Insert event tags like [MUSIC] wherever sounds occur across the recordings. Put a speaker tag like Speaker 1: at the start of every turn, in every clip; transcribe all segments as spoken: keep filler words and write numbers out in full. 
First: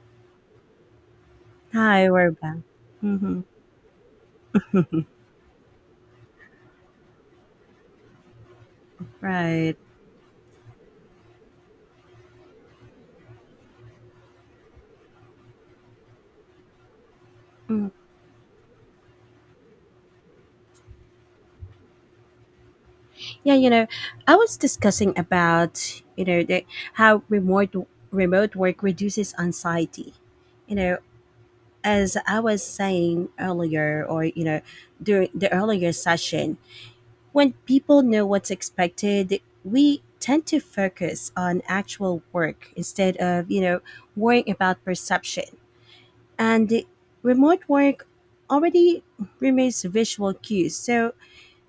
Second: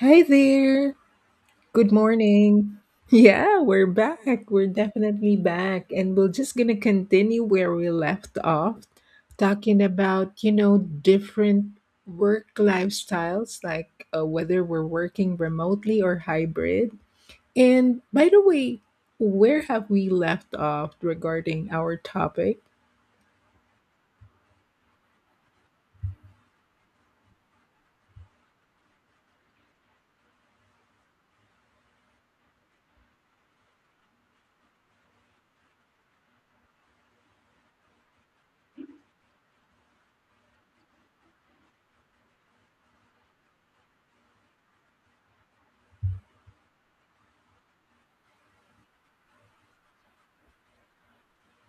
Speaker 1: Hi there. Good
Speaker 2: Hi, we're back.
Speaker 1: morning.
Speaker 2: Mm-hmm.
Speaker 1: Yeah, we're back. We're definitely back. And we're just going to continue where we left off,
Speaker 2: Right.
Speaker 1: talking about, you know, different work lifestyles, like uh, whether we're working remotely or hybrid.
Speaker 2: Mm.
Speaker 1: And by the way, where have we left off regarding our topic?
Speaker 2: Yeah, you know, I was discussing about you know the, how remote remote work reduces anxiety. You know, as I was saying earlier, or you know, during the earlier session, when people know what's expected, we tend to focus on actual work instead of you know worrying about perception. And remote work already removes visual cues, so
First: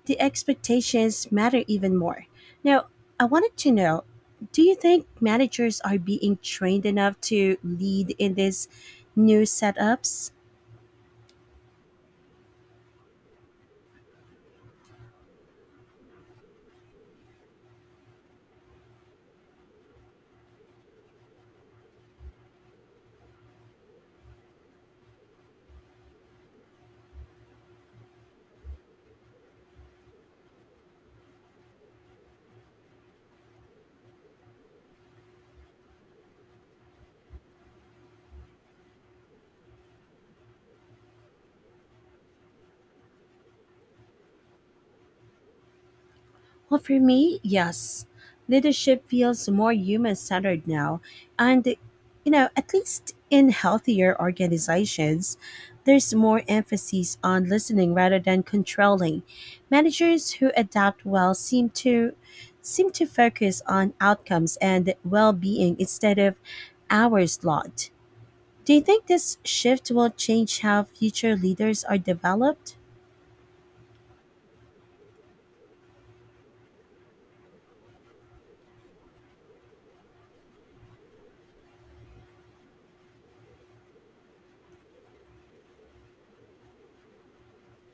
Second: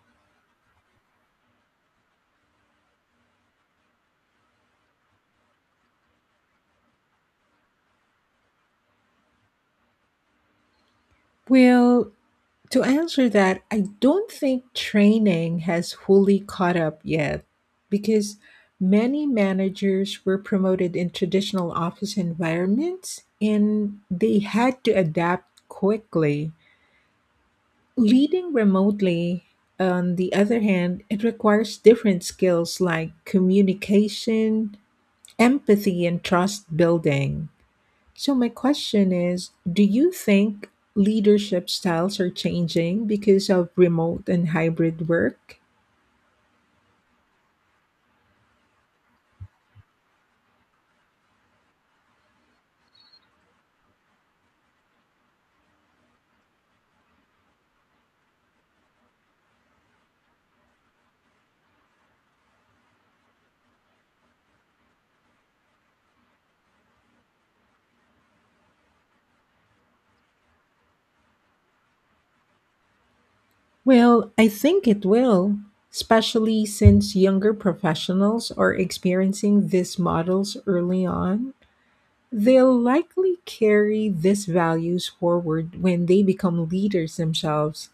Speaker 2: the expectations matter even more. Now, I wanted to know, do you think managers are being trained enough to lead in these new setups?
Speaker 1: Well, to answer that, I don't think training has fully caught up yet because many managers were promoted in traditional office environments and they had to adapt quickly. Leading remotely, on the other hand, it requires different skills like communication, empathy, and trust building. So, my question is, do you think leadership styles are changing because of remote and hybrid work?
Speaker 2: Well, for me, yes. Leadership feels more human centered now. And, you know, at least in healthier organizations, there's more emphasis on listening rather than controlling. Managers who adapt well seem to seem to focus on outcomes and well-being instead of hours logged. Do you think this shift will change how future leaders are developed?
Speaker 1: Well, I think it will, especially since younger professionals are experiencing these models early on. They'll likely carry these values forward when they become leaders themselves.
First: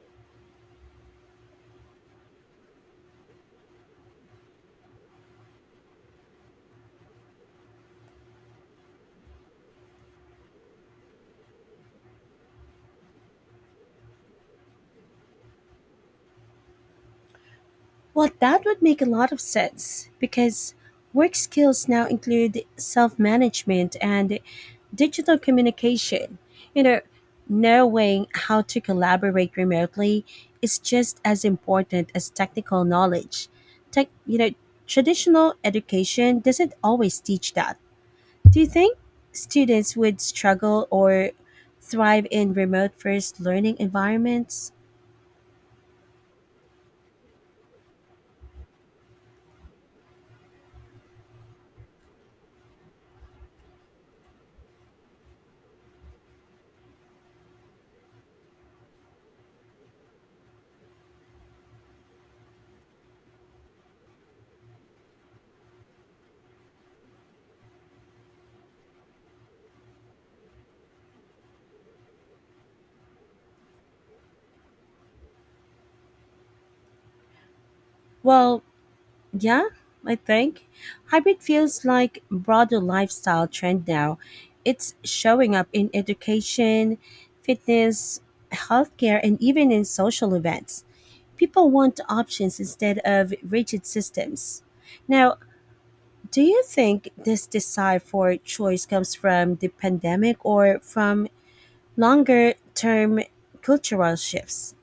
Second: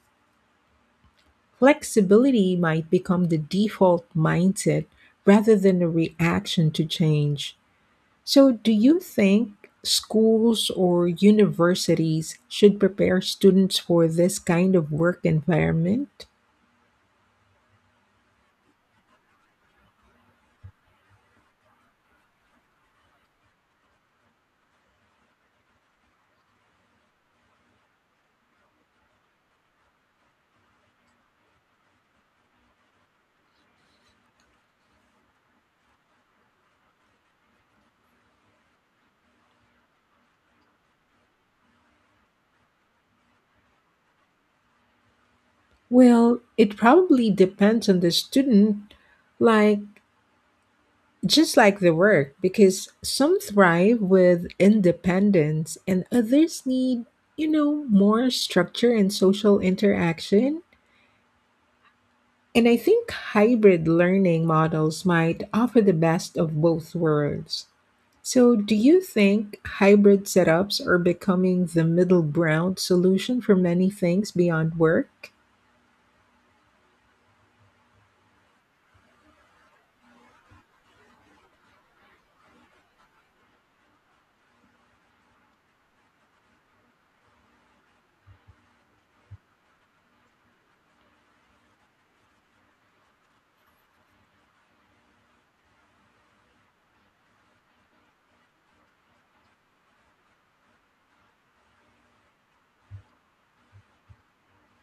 Speaker 1: Flexibility might become the default mindset rather than a reaction to change. So, do you think schools or universities should prepare students for this kind of work environment?
Speaker 2: Well, that would make a lot of sense because work skills now include self management and digital communication. You know, knowing how to collaborate remotely is just as important as technical knowledge. Tech, you know, traditional education doesn't always teach that. Do you think students would struggle or thrive in remote first learning environments?
Speaker 1: Well, it probably depends on the student, like just like the work, because some thrive with independence and others need, you know, more structure and social interaction. And I think hybrid learning models might offer the best of both worlds. So, do you think hybrid setups are becoming the middle ground solution for many things beyond work?
Speaker 2: Well, yeah, I think. Hybrid feels like broader lifestyle trend now. It's showing up in education, fitness, healthcare, and even in social events. People want options instead of rigid systems. Now, do you think this desire for choice comes from the pandemic or from longer term cultural shifts?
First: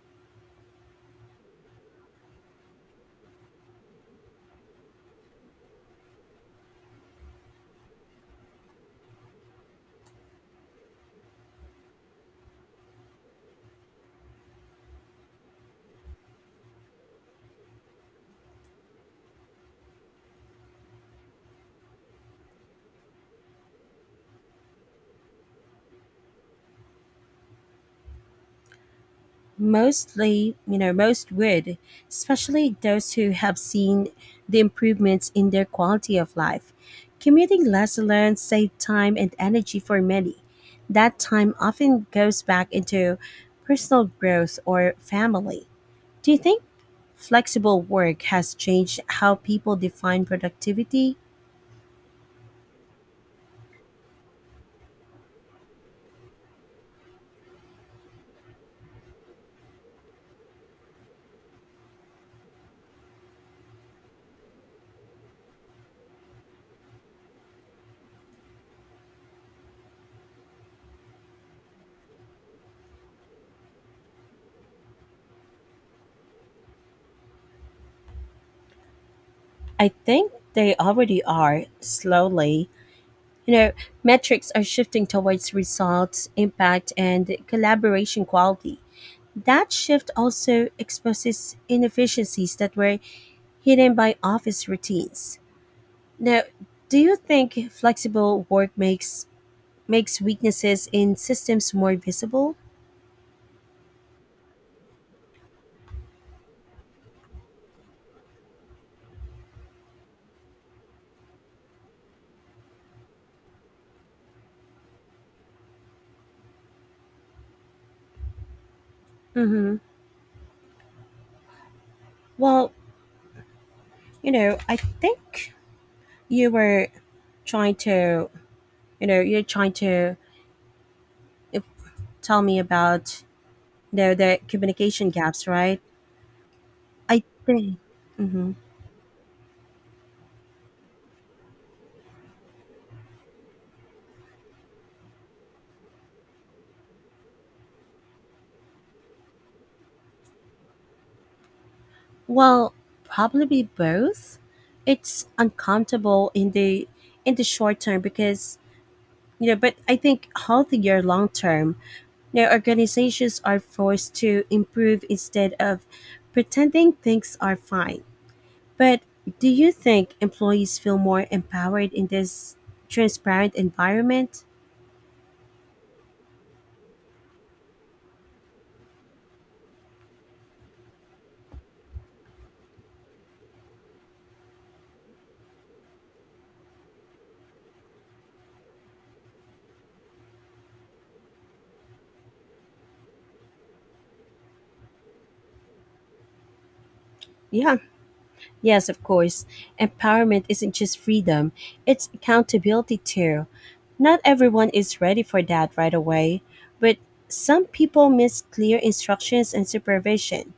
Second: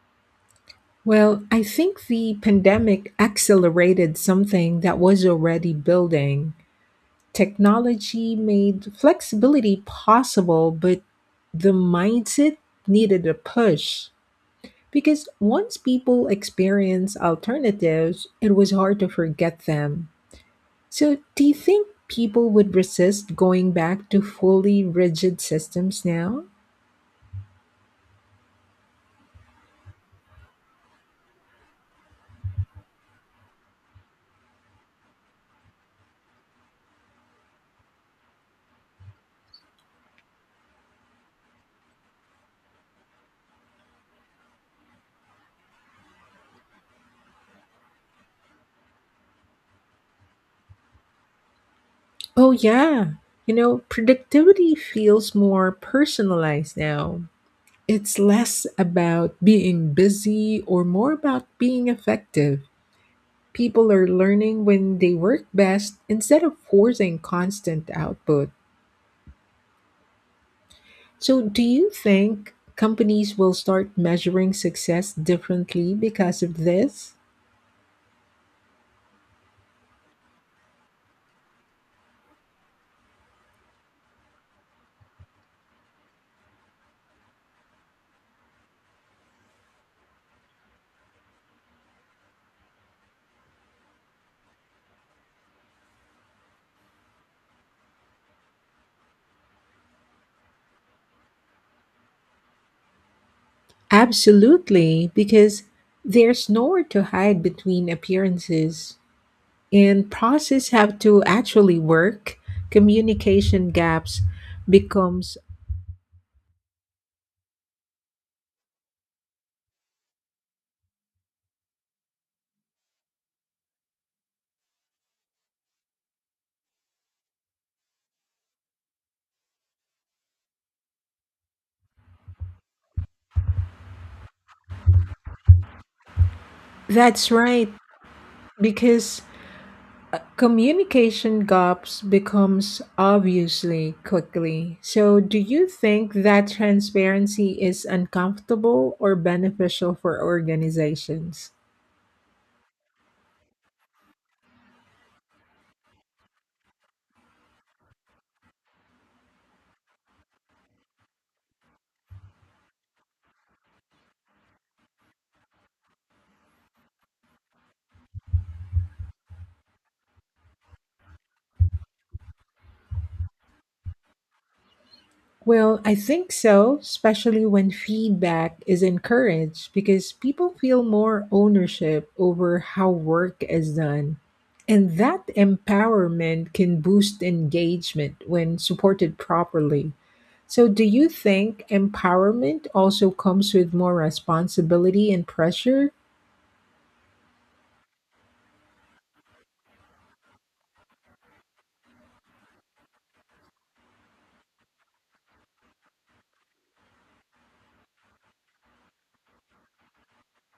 Speaker 1: Well, I think the pandemic accelerated something that was already building. Technology made flexibility possible, but the mindset needed a push. Because once people experience alternatives, it was hard to forget them. So, do you think people would resist going back to fully rigid systems now?
Speaker 2: Mostly, you know, most would, especially those who have seen the improvements in their quality of life. Commuting less alone saved time and energy for many. That time often goes back into personal growth or family. Do you think flexible work has changed how people define productivity?
Speaker 1: Oh, yeah. You know, productivity feels more personalized now. It's less about being busy or more about being effective. People are learning when they work best instead of forcing constant output. So, do you think companies will start measuring success differently because of this?
Speaker 2: I think they already are slowly. You know, metrics are shifting towards results, impact, and collaboration quality. That shift also exposes inefficiencies that were hidden by office routines. Now, do you think flexible work makes makes weaknesses in systems more visible?
Speaker 1: Absolutely, because there's nowhere to hide between appearances, and process have to actually work. Communication gaps becomes
Speaker 2: Mm-hmm. Well, you know, I think you were trying to, you know, you're trying to uh, tell me about you know, the communication gaps, right? I
Speaker 1: that's right
Speaker 2: think. Hmm.
Speaker 1: because communication gaps becomes obviously quickly. So, do you think that transparency is uncomfortable or beneficial for organizations?
Speaker 2: Well, probably both. It's uncomfortable in the in the short term because you know, but I think healthier long term. You know, organizations are forced to improve instead of pretending things are fine. But do you think employees feel more empowered in this transparent environment?
Speaker 1: Well, I think so, especially when feedback is encouraged because people feel more ownership over how work is done. And that empowerment can boost engagement when supported properly. So, do you think empowerment also comes with more responsibility and pressure?
Speaker 2: Yeah. Yes, of course. Empowerment isn't just freedom, it's accountability too. Not everyone is ready for that right away, but some people miss clear instructions and supervision.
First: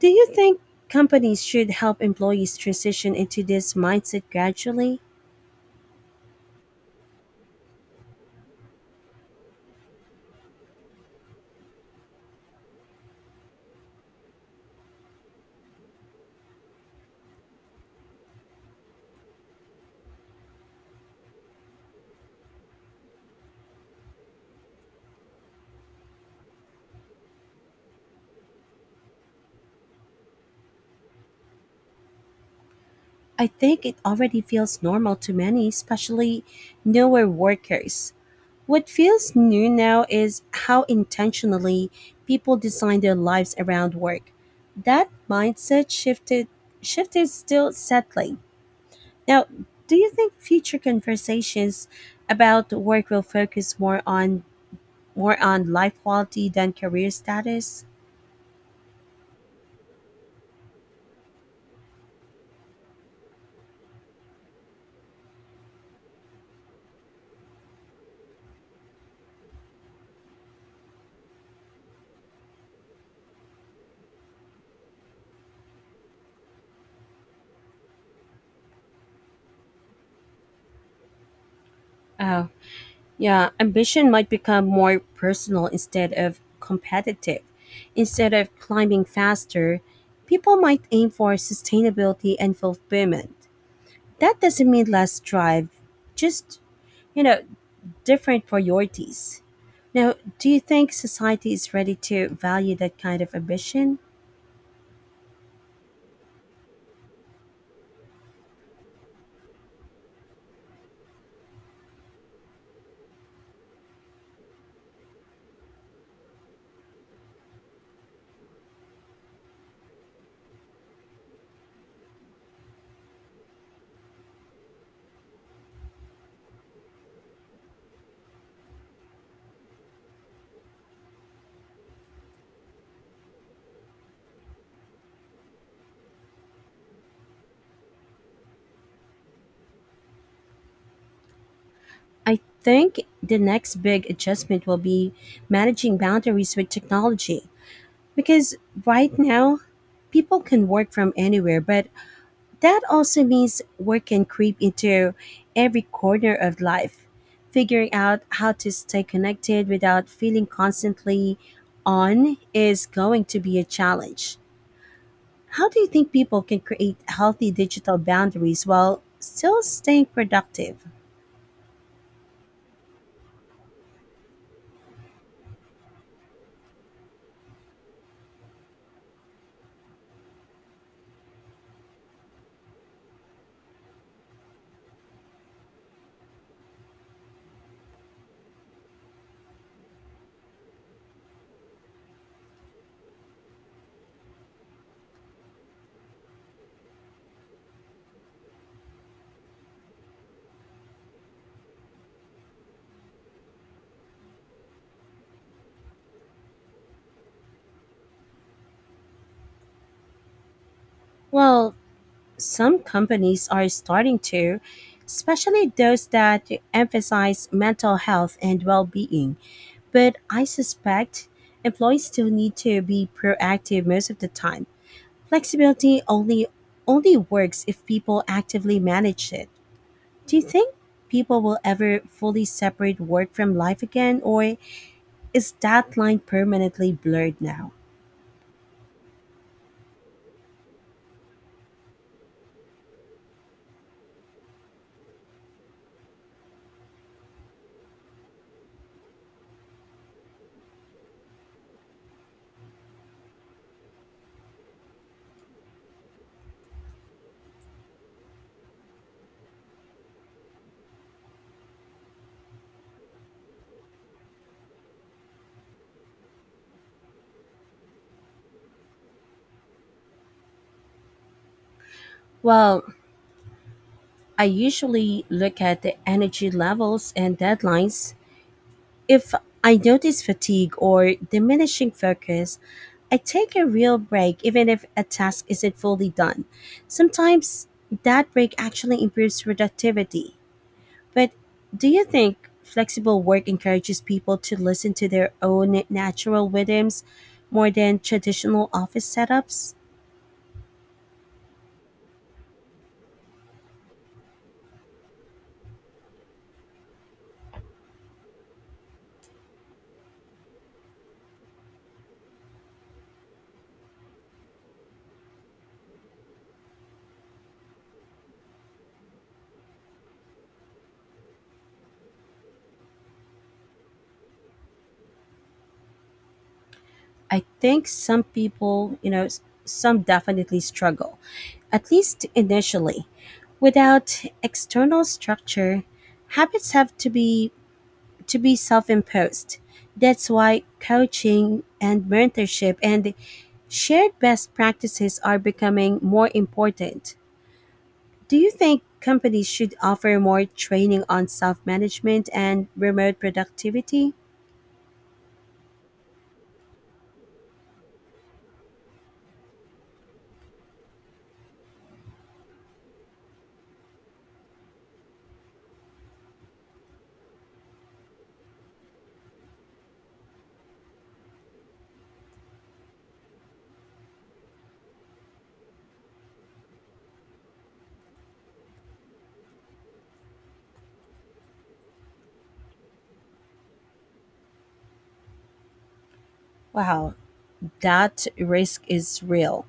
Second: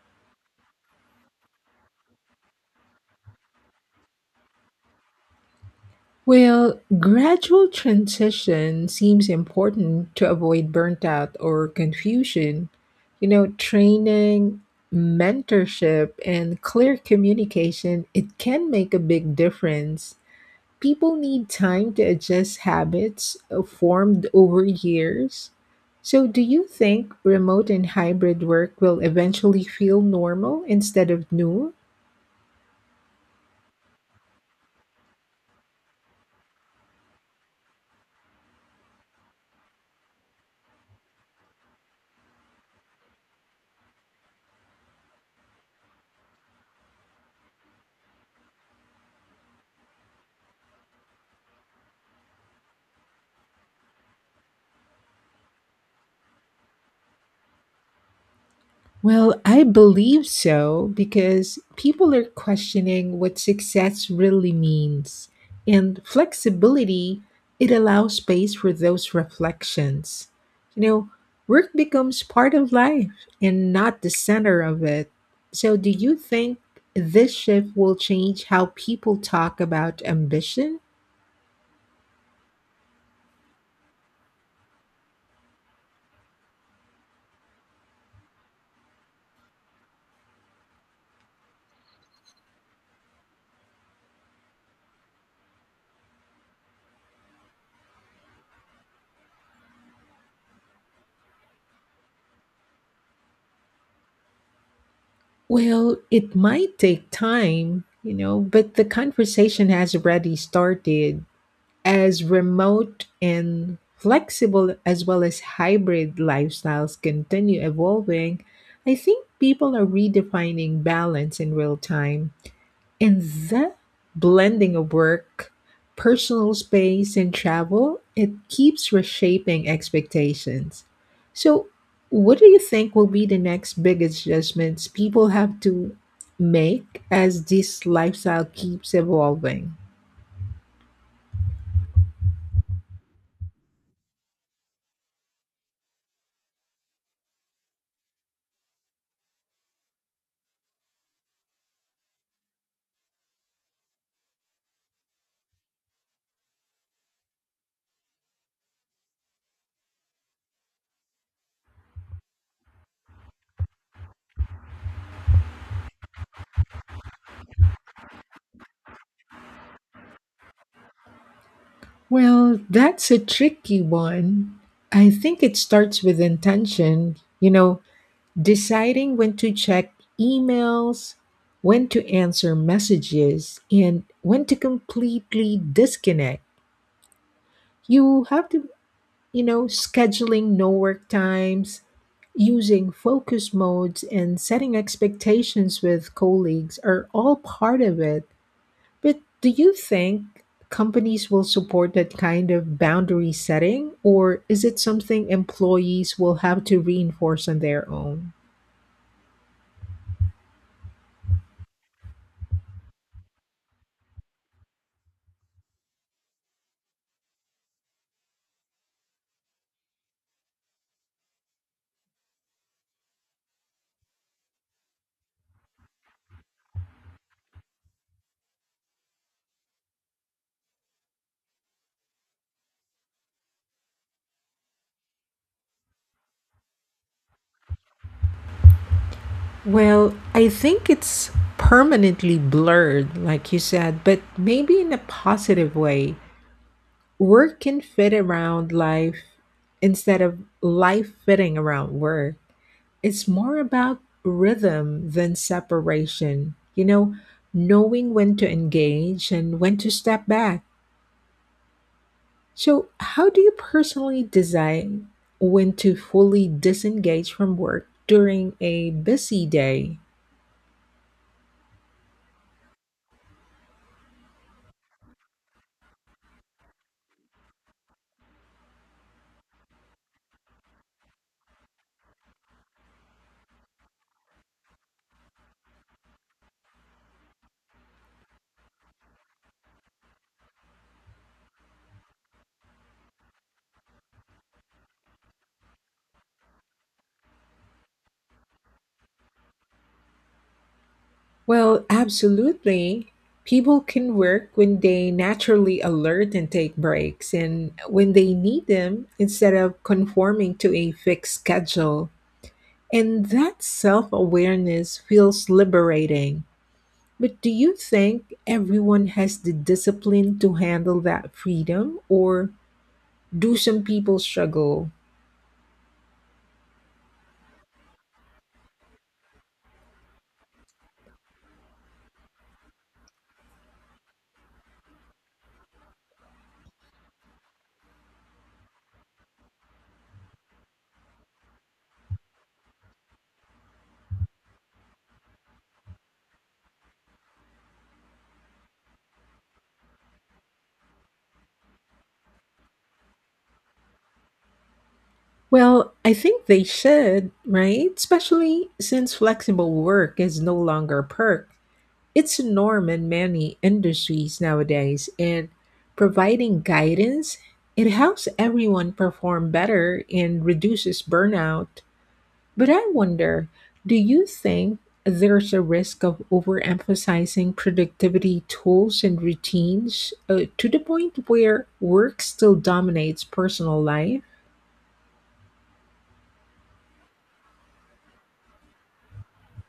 Speaker 2: Do you think companies should help employees transition into this mindset gradually?
Speaker 1: Well, gradual transition seems important to avoid burnt out or confusion. You know, training, mentorship, and clear communication, it can make a big difference. People need time to adjust habits uh, formed over years. So, do you think remote and hybrid work will eventually feel normal instead of new?
Speaker 2: I think it already feels normal to many, especially newer workers. What feels new now is how intentionally people design their lives around work. That mindset shifted shift is still settling. Now, do you think future conversations about work will focus more on more on life quality than career status?
Speaker 1: Well, I believe so because people are questioning what success really means. And flexibility, it allows space for those reflections. You know, work becomes part of life and not the center of it. So, do you think this shift will change how people talk about ambition?
Speaker 2: Oh, yeah, ambition might become more personal instead of competitive. Instead of climbing faster, people might aim for sustainability and fulfillment. That doesn't mean less drive, just, you know, different priorities. Now, do you think society is ready to value that kind of ambition?
Speaker 1: Well, it might take time, you know, but the conversation has already started. As remote and flexible as well as hybrid lifestyles continue evolving, I think people are redefining balance in real time. And that blending of work, personal space, and travel, it keeps reshaping expectations. So, what do you think will be the next big adjustments people have to make as this lifestyle keeps evolving?
Speaker 2: I think the next big adjustment will be managing boundaries with technology because right now people can work from anywhere, but that also means work can creep into every corner of life. Figuring out how to stay connected without feeling constantly on is going to be a challenge. How do you think people can create healthy digital boundaries while still staying productive?
Speaker 1: Well, that's a tricky one. I think it starts with intention, you know, deciding when to check emails, when to answer messages, and when to completely disconnect. You have to, you know, scheduling no work times, using focus modes, and setting expectations with colleagues are all part of it. But do you think companies will support that kind of boundary setting, or is it something employees will have to reinforce on their own?
Speaker 2: Well, some companies are starting to, especially those that emphasize mental health and well being. But I suspect employees still need to be proactive most of the time. Flexibility only only works if people actively manage it. Do you think people will ever fully separate work from life again, or is that line permanently blurred now?
Speaker 1: Well, I think it's permanently blurred, like you said, but maybe in a positive way. Work can fit around life instead of life fitting around work. It's more about rhythm than separation, you know, knowing when to engage and when to step back. So, how do you personally design when to fully disengage from work during a busy day?
Speaker 2: Well, I usually look at the energy levels and deadlines. If I notice fatigue or diminishing focus, I take a real break even if a task isn't fully done. Sometimes that break actually improves productivity. But do you think flexible work encourages people to listen to their own natural rhythms more than traditional office setups?
Speaker 1: Well, absolutely. People can work when they naturally alert and take breaks, and when they need them instead of conforming to a fixed schedule. And that self awareness feels liberating. But do you think everyone has the discipline to handle that freedom, or do some people struggle?
Speaker 2: I think some people, you know, s- some definitely struggle, at least initially. Without external structure, habits have to be to be self-imposed. That's why coaching and mentorship and shared best practices are becoming more important. Do you think companies should offer more training on self-management and remote productivity?
Speaker 1: Well, I think they should, right? Especially since flexible work is no longer a perk. It's a norm in many industries nowadays, and providing guidance, it helps everyone perform better and reduces burnout. But I wonder, do you think there's a risk of overemphasizing productivity tools and routines uh, to the point where work still dominates personal life?
Speaker 2: Wow, that risk is real.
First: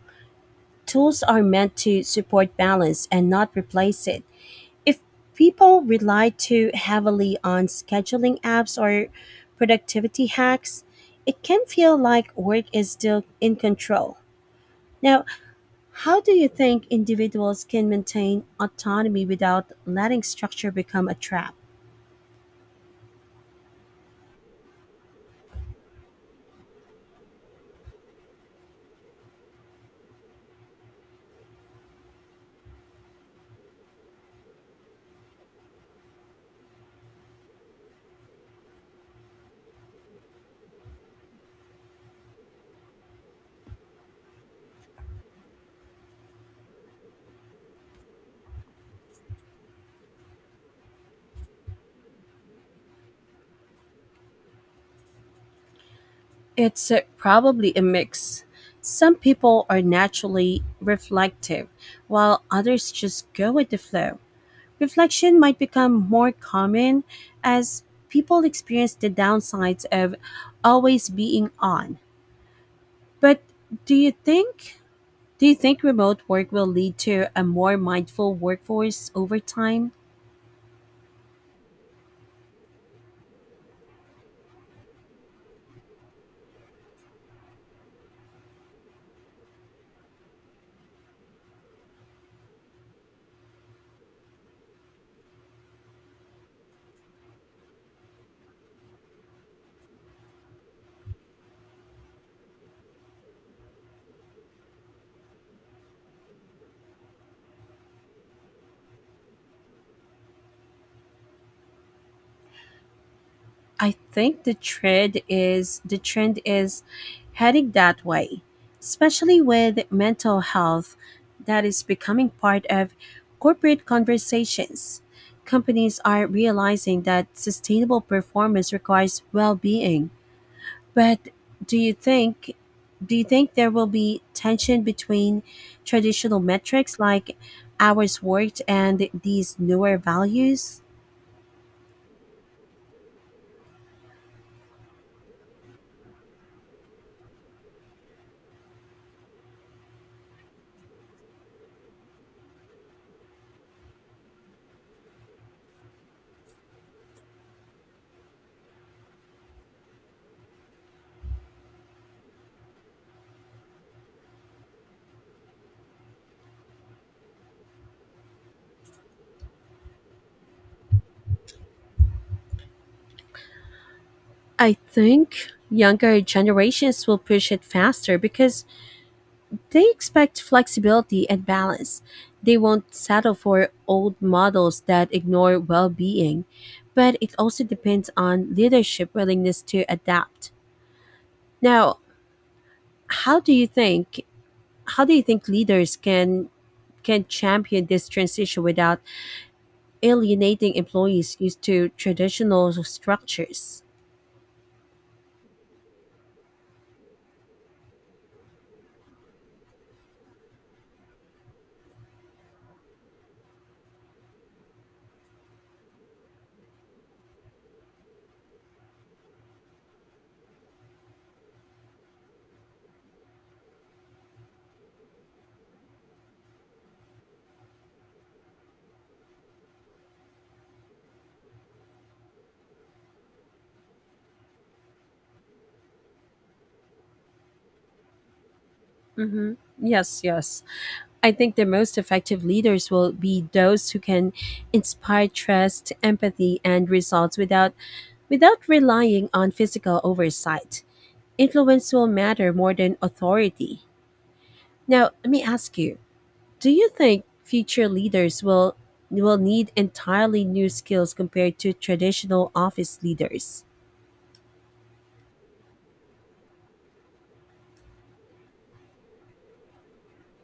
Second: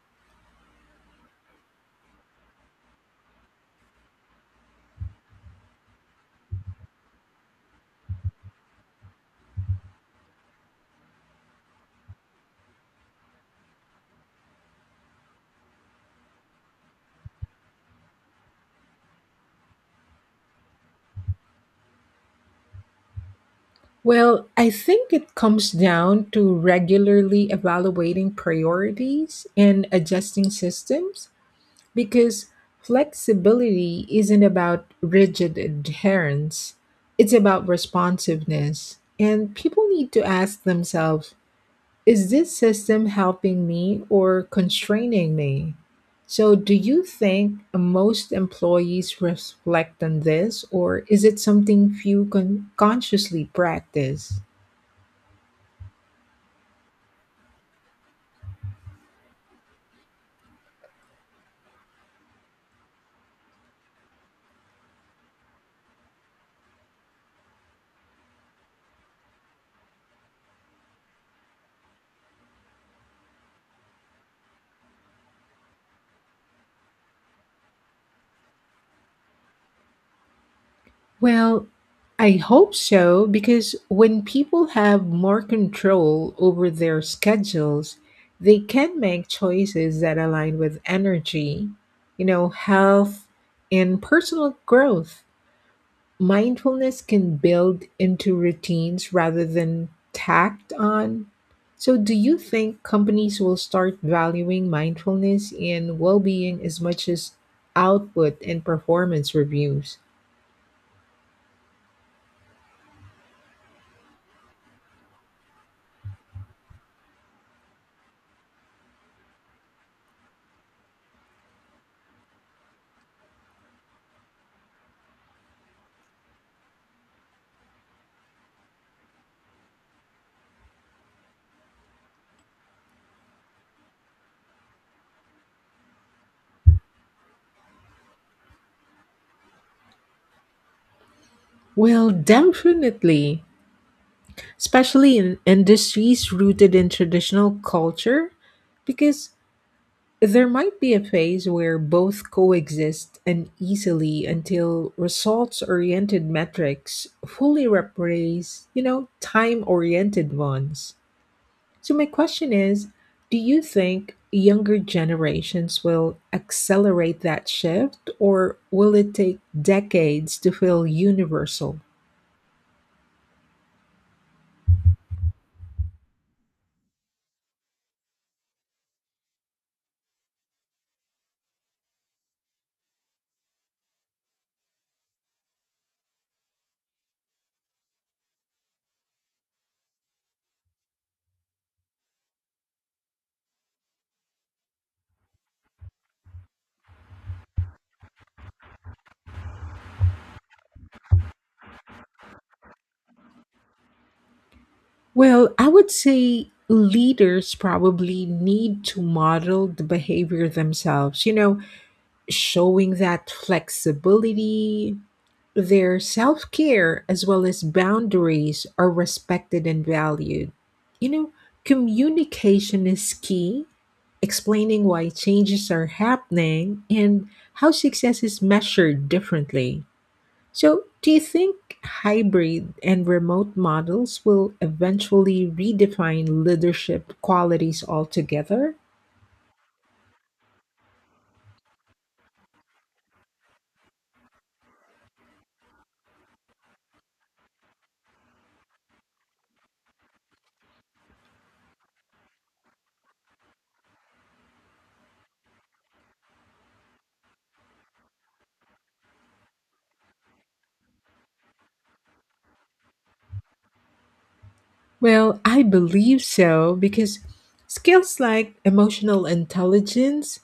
Speaker 2: Tools are meant to support balance and not replace it. If people rely too heavily on scheduling apps or productivity hacks, it can feel like work is still in control. Now, how do you think individuals can maintain autonomy without letting structure become a trap?
Speaker 1: Well, I think it comes down to regularly evaluating priorities and adjusting systems because flexibility isn't about rigid adherence, it's about responsiveness. And people need to ask themselves, is this system helping me or constraining me? So, do you think most employees reflect on this, or is it something few con- consciously practice?
Speaker 2: It's uh, probably a mix. Some people are naturally reflective, while others just go with the flow. Reflection might become more common as people experience the downsides of always being on. But do you think do you think remote work will lead to a more mindful workforce over time?
Speaker 1: Well, I hope so because when people have more control over their schedules, they can make choices that align with energy, you know, health, and personal growth. Mindfulness can build into routines rather than tacked on. So, do you think companies will start valuing mindfulness and well being as much as output and performance reviews?
Speaker 2: I think the trend is the trend is heading that way, especially with mental health that is becoming part of corporate conversations. Companies are realizing that sustainable performance requires well-being. But do you think do you think there will be tension between traditional metrics like hours worked and these newer values?
Speaker 1: Well, definitely, especially in industries rooted in traditional culture, because there might be a phase where both coexist uneasily until results-oriented metrics fully replace, you know, time-oriented ones. So, my question is, do you think younger generations will accelerate that shift, or will it take decades to feel universal?
Speaker 2: I think younger generations will push it faster because they expect flexibility and balance. They won't settle for old models that ignore well being, but it also depends on leadership willingness to adapt. Now, how do you think how do you think leaders can can champion this transition without alienating employees used to traditional structures?
Speaker 1: Well, I would say leaders probably need to model the behavior themselves, you know, showing that flexibility, their self care, as well as boundaries are respected and valued. You know, communication is key, explaining why changes are happening and how success is measured differently. So, do you think hybrid and remote models will eventually redefine leadership qualities altogether?
Speaker 2: Mm-hmm. Yes, yes. I think the most effective leaders will be those who can inspire trust, empathy, and results without without relying on physical oversight. Influence will matter more than authority. Now, let me ask you: do you think future leaders will will need entirely new skills compared to traditional office leaders?
Speaker 1: Well, I believe so because skills like emotional intelligence,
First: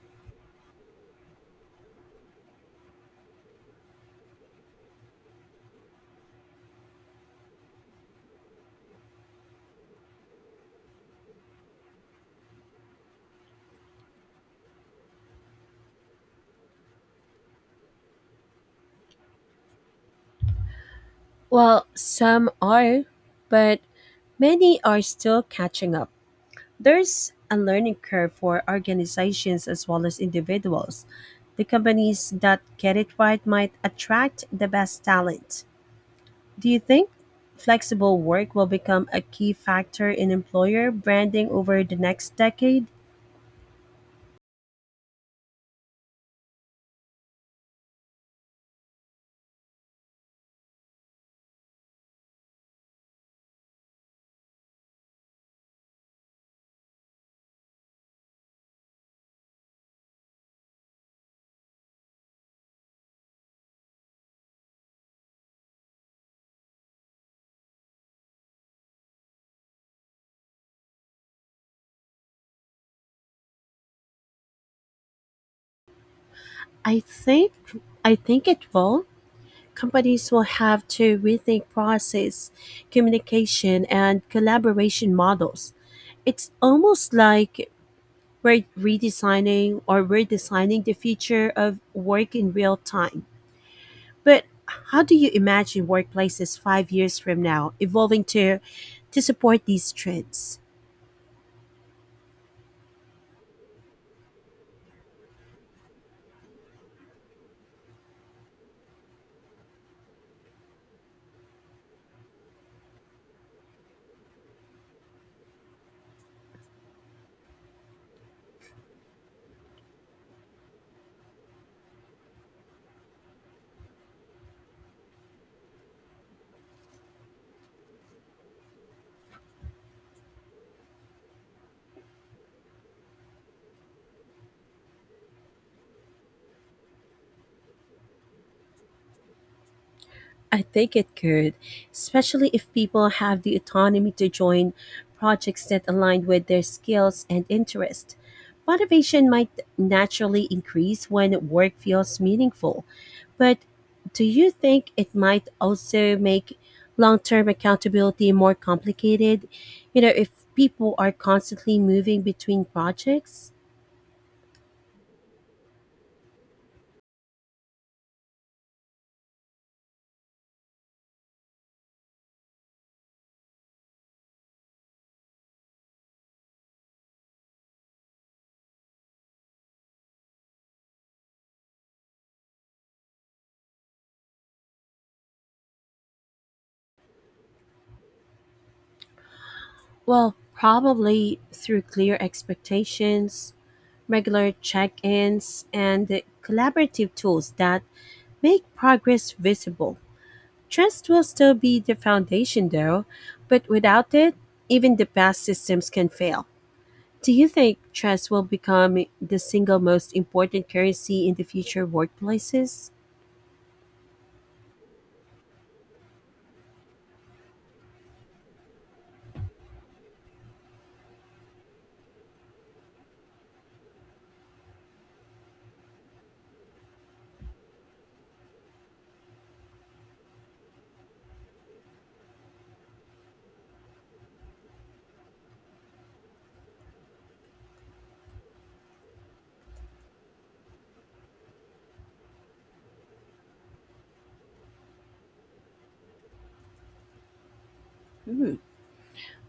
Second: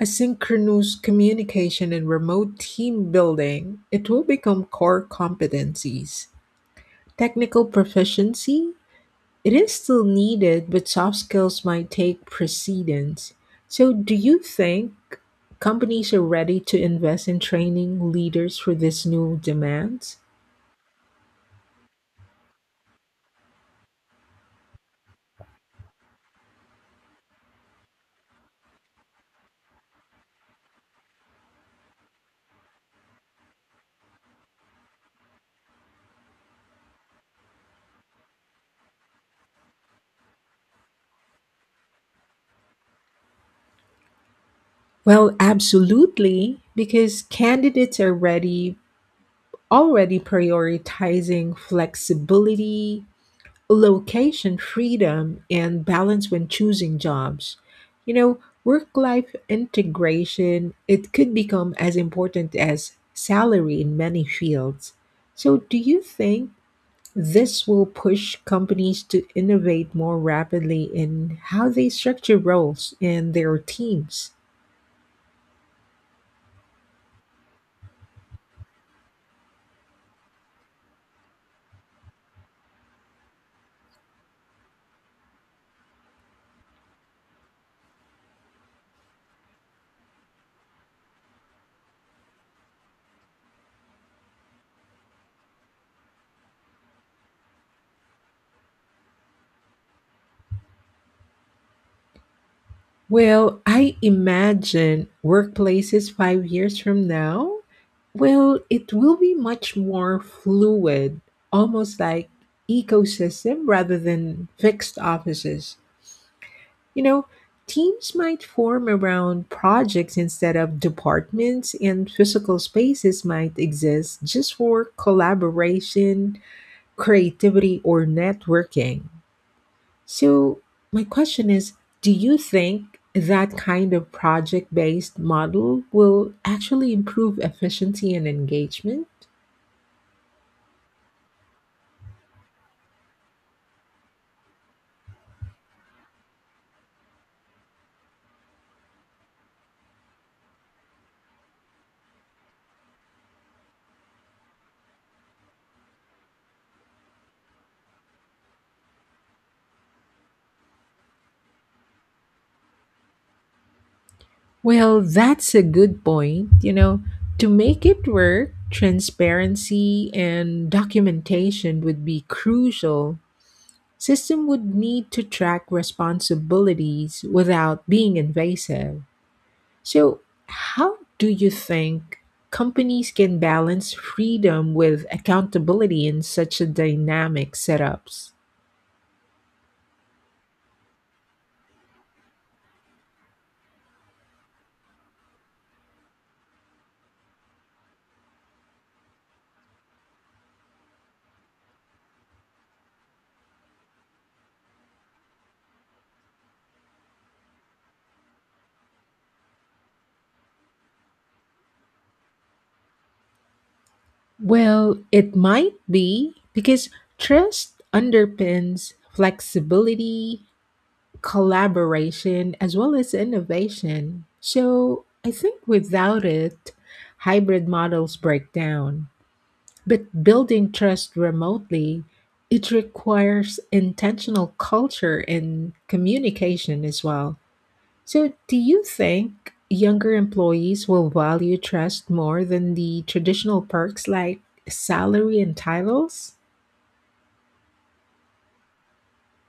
Speaker 1: asynchronous communication, and remote team building, it will become core competencies. Technical proficiency, it is still needed, but soft skills might take precedence. So, do you think companies are ready to invest in training leaders for this new demands?
Speaker 2: Well, some are, but many are still catching up. There's a learning curve for organizations as well as individuals. The companies that get it right might attract the best talent. Do you think flexible work will become a key factor in employer branding over the next decade?
Speaker 1: Well, absolutely, because candidates are ready already prioritizing flexibility, location freedom and balance when choosing jobs. You know, work life integration, it could become as important as salary in many fields. So, do you think this will push companies to innovate more rapidly in how they structure roles and their teams?
Speaker 2: I think I think it will. Companies will have to rethink process, communication and collaboration models. It's almost like we're redesigning or redesigning the future of work in real time. But how do you imagine workplaces five years from now evolving to to support these trends?
Speaker 1: Well, I imagine workplaces five years from now, well, it will be much more fluid, almost like ecosystem rather than fixed offices. You know, teams might form around projects instead of departments, and physical spaces might exist just for collaboration, creativity, or networking. So, my question is, do you think that kind of project based model will actually improve efficiency and engagement?
Speaker 2: I think it could, especially if people have the autonomy to join projects that align with their skills and interest. Motivation might naturally increase when work feels meaningful, but do you think it might also make long term accountability more complicated? You know, if people are constantly moving between projects?
Speaker 1: Well, that's a good point. You know, to make it work, transparency and documentation would be crucial. System would need to track responsibilities without being invasive. So, how do you think companies can balance freedom with accountability in such a dynamic setups?
Speaker 2: Well, probably through clear expectations, regular check ins, and collaborative tools that make progress visible. Trust will still be the foundation, though, but without it, even the best systems can fail. Do you think trust will become the single most important currency in the future workplaces?
Speaker 1: Well, it might be because trust underpins flexibility collaboration as well as innovation. So, I think without it, hybrid models break down. But building trust remotely, it requires intentional culture and communication as well. So, do you think younger employees will value trust more than the traditional perks like salary and titles?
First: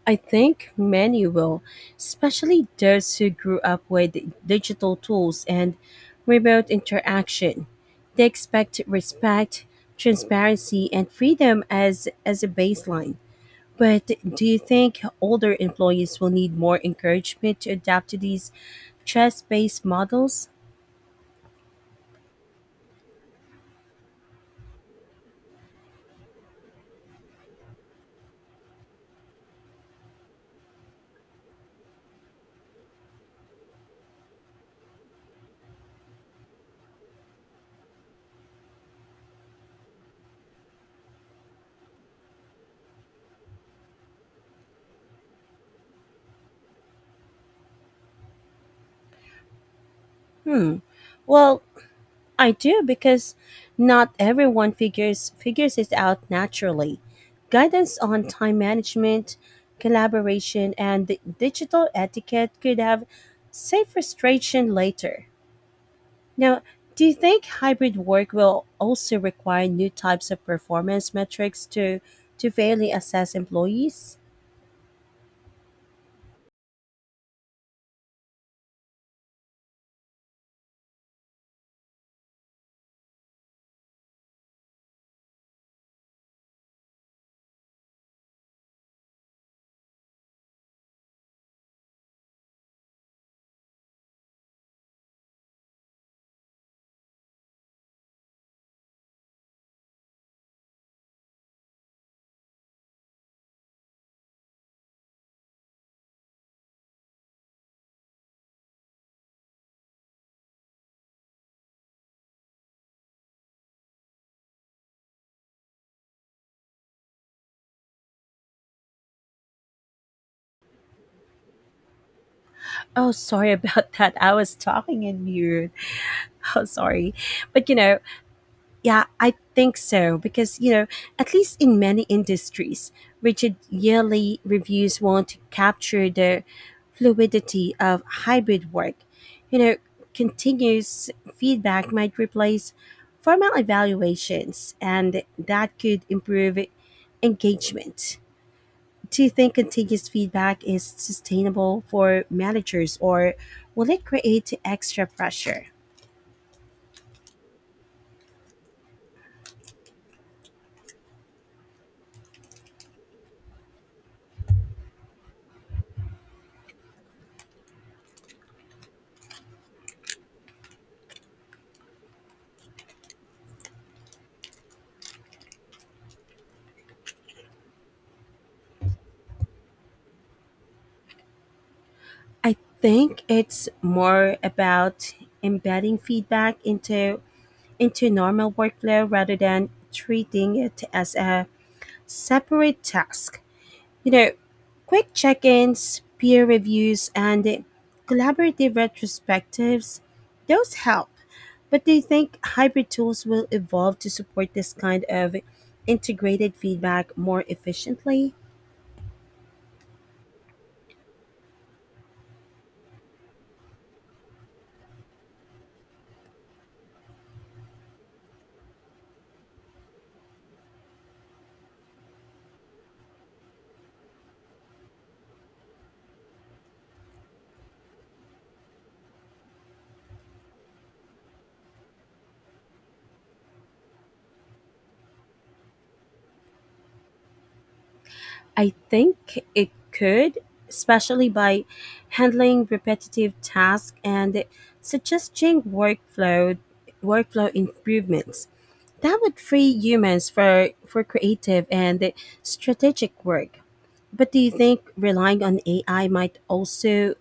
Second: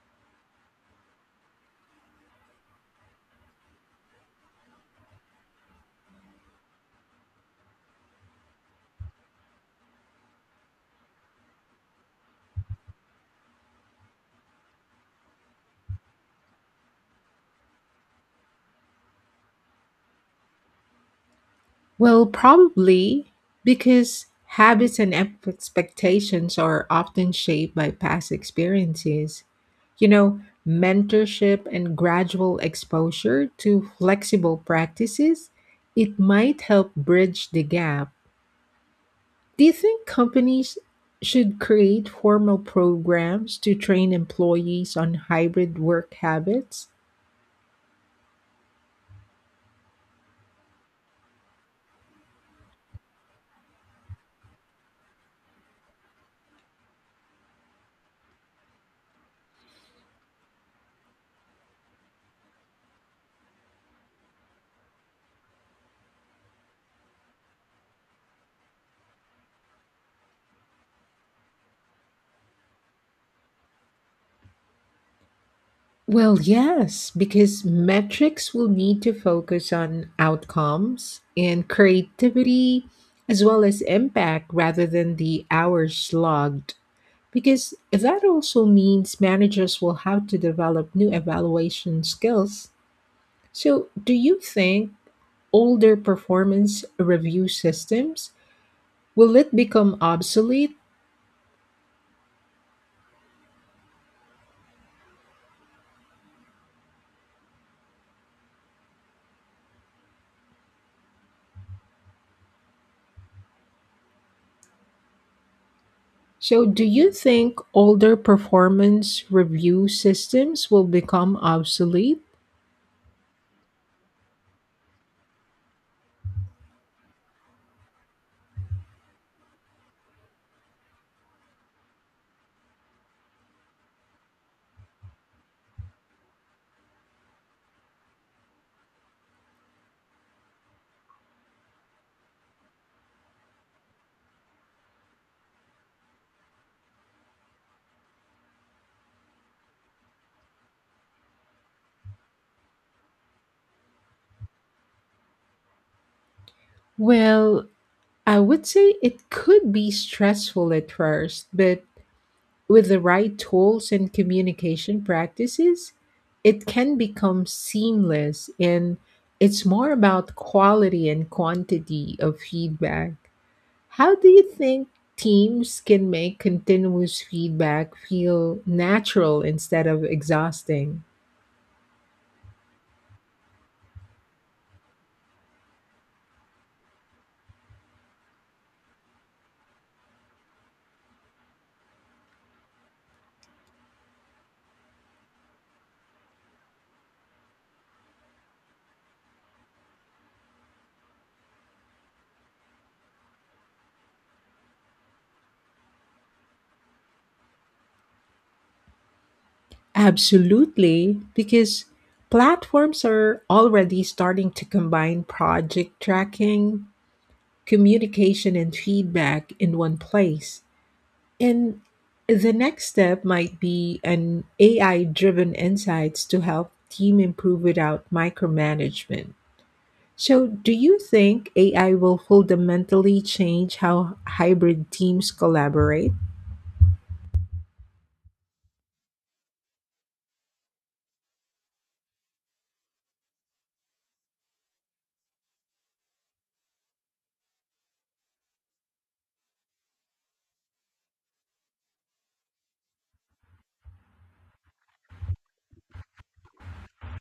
Speaker 2: I think many will, especially those who grew up with digital tools and remote interaction. They expect respect, transparency, and freedom as, as a baseline. But do you think older employees will need more encouragement to adapt to these trust based models?
Speaker 1: Well, probably because habits and ep- expectations are often shaped by past experiences. You know, mentorship and gradual exposure to flexible practices, it might help bridge the gap. Do you think companies should create formal programs to train employees on hybrid work habits?
Speaker 2: Hmm. Well, I do because not everyone figures figures it out naturally. Guidance on time management, collaboration, and the digital etiquette could have saved frustration later. Now, do you think hybrid work will also require new types of performance metrics to to fairly assess employees?
Speaker 1: Well, yes, because metrics will need to focus on outcomes and creativity as well as impact rather than the hours logged. Because that also means managers will have to develop new evaluation skills. So, do you think older performance review systems will it become obsolete? So, do you think older performance review systems will become obsolete?
Speaker 2: Oh, sorry [LAUGHS] about that. I was talking in mute. [LAUGHS] Oh, sorry. But you know, yeah, I think so because, you know, at least in many industries, rigid yearly reviews want to capture the fluidity of hybrid work. You know, continuous feedback might replace formal evaluations and that could improve engagement. Do you think continuous feedback is sustainable for managers or will it create extra pressure?
Speaker 1: Well, I would say it could be stressful at first, but with the right tools and communication practices, it can become seamless and it's more about quality and quantity of feedback. How do you think teams can make continuous feedback feel natural instead of exhausting?
Speaker 2: I think it's more about embedding feedback into into normal workflow rather than treating it as a separate task. You know, quick check-ins, peer reviews, and collaborative retrospectives, those help. But do you think hybrid tools will evolve to support this kind of integrated feedback more efficiently?
Speaker 1: Absolutely, because platforms are already starting to combine project tracking, communication, and feedback in one place. And the next step might be an A I driven insights to help team improve without micromanagement. So, do you think A I will fundamentally change how hybrid teams collaborate?
Speaker 2: I think it could, especially by handling repetitive tasks and suggesting workflow workflow improvements. That would free humans for for creative and strategic work. But do you think relying on A I might also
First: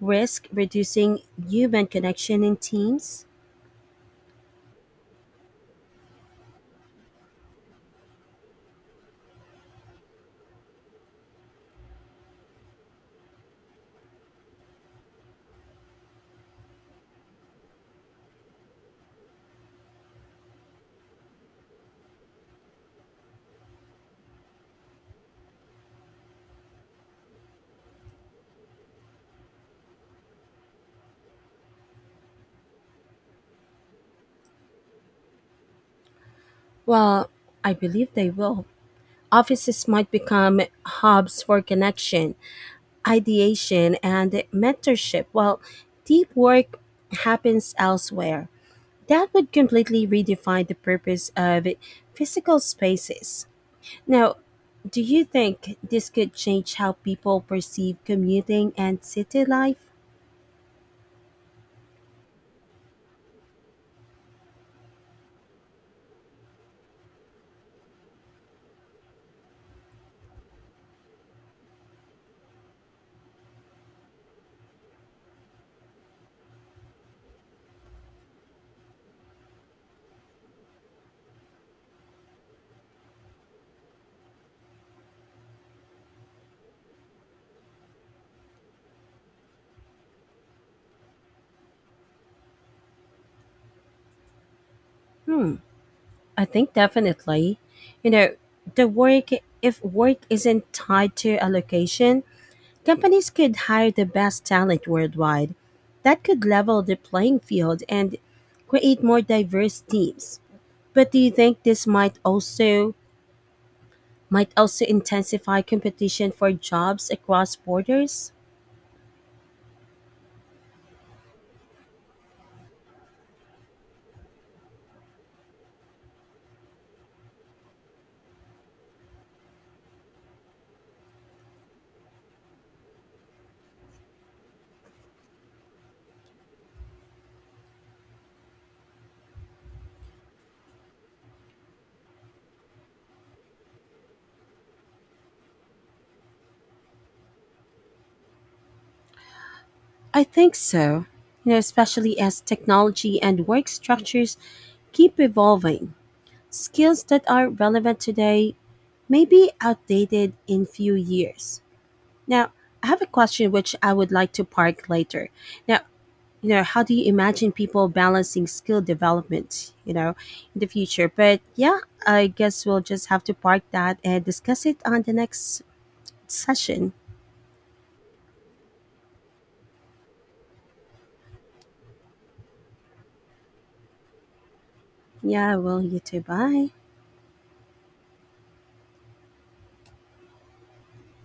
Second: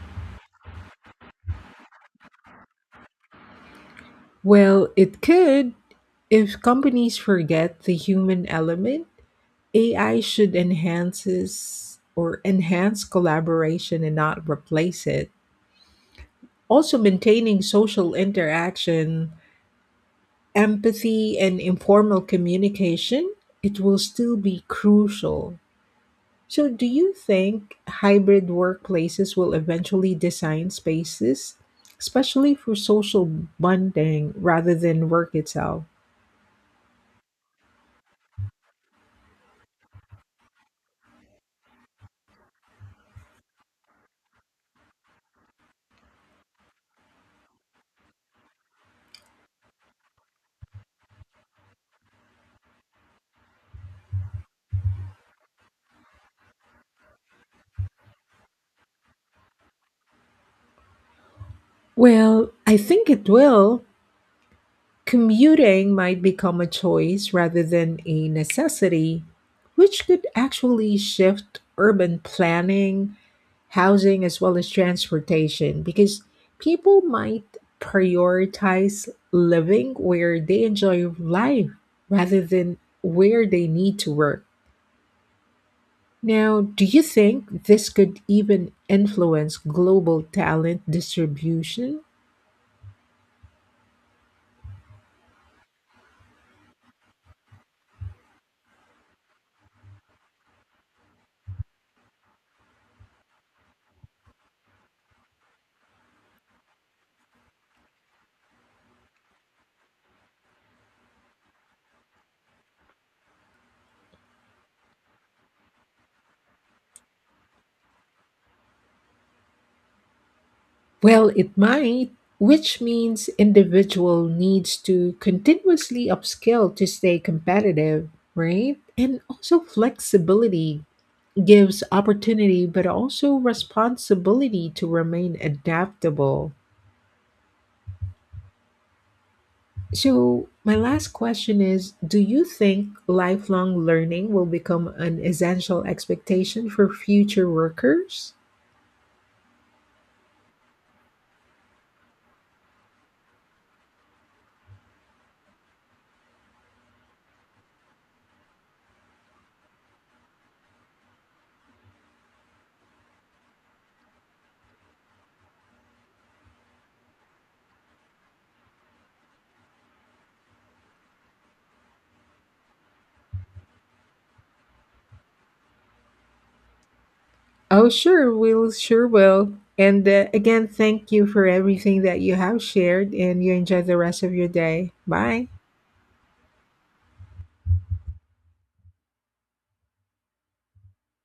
Speaker 2: risk reducing human connection in teams?
Speaker 1: Well, it could if companies forget the human element. A I should enhances or enhance collaboration and not replace it. Also maintaining social interaction, empathy and informal communication, it will still be crucial. So, do you think hybrid workplaces will eventually design spaces especially for social bonding rather than work itself?
Speaker 2: Well, I believe they will. Offices might become hubs for connection, ideation and mentorship while deep work happens elsewhere. That would completely redefine the purpose of physical spaces. Now, do you think this could change how people perceive commuting and city life?
Speaker 1: Well, I think it will. Commuting might become a choice rather than a necessity, which could actually shift urban planning, housing, as well as transportation, because people might prioritize living where they enjoy life rather than where they need to work. Now, do you think this could even influence global talent distribution?
Speaker 2: Hmm, I think definitely. You know, the work, if work isn't tied to a location, companies could hire the best talent worldwide. That could level the playing field and create more diverse teams. But do you think this might also might also intensify competition for jobs across borders?
Speaker 1: Well, it might, which means individual needs to continuously upskill to stay competitive, right? And also flexibility gives opportunity but also responsibility to remain adaptable. So, my last question is, do you think lifelong learning will become an essential expectation for future workers?
Speaker 2: I think so. You know, especially as technology and work structures keep evolving. Skills that are relevant today may be outdated in few years. Now, I have a question which I would like to park later. Now, you know, how do you imagine people balancing skill development you know in the future? But yeah, I guess we'll just have to park that and discuss it on the next session.
Speaker 1: Oh, sure, will, sure will. And uh, again, thank you for everything that you have shared, and you enjoy the rest of your day. Bye.
Speaker 2: Yeah, well, you too. Bye.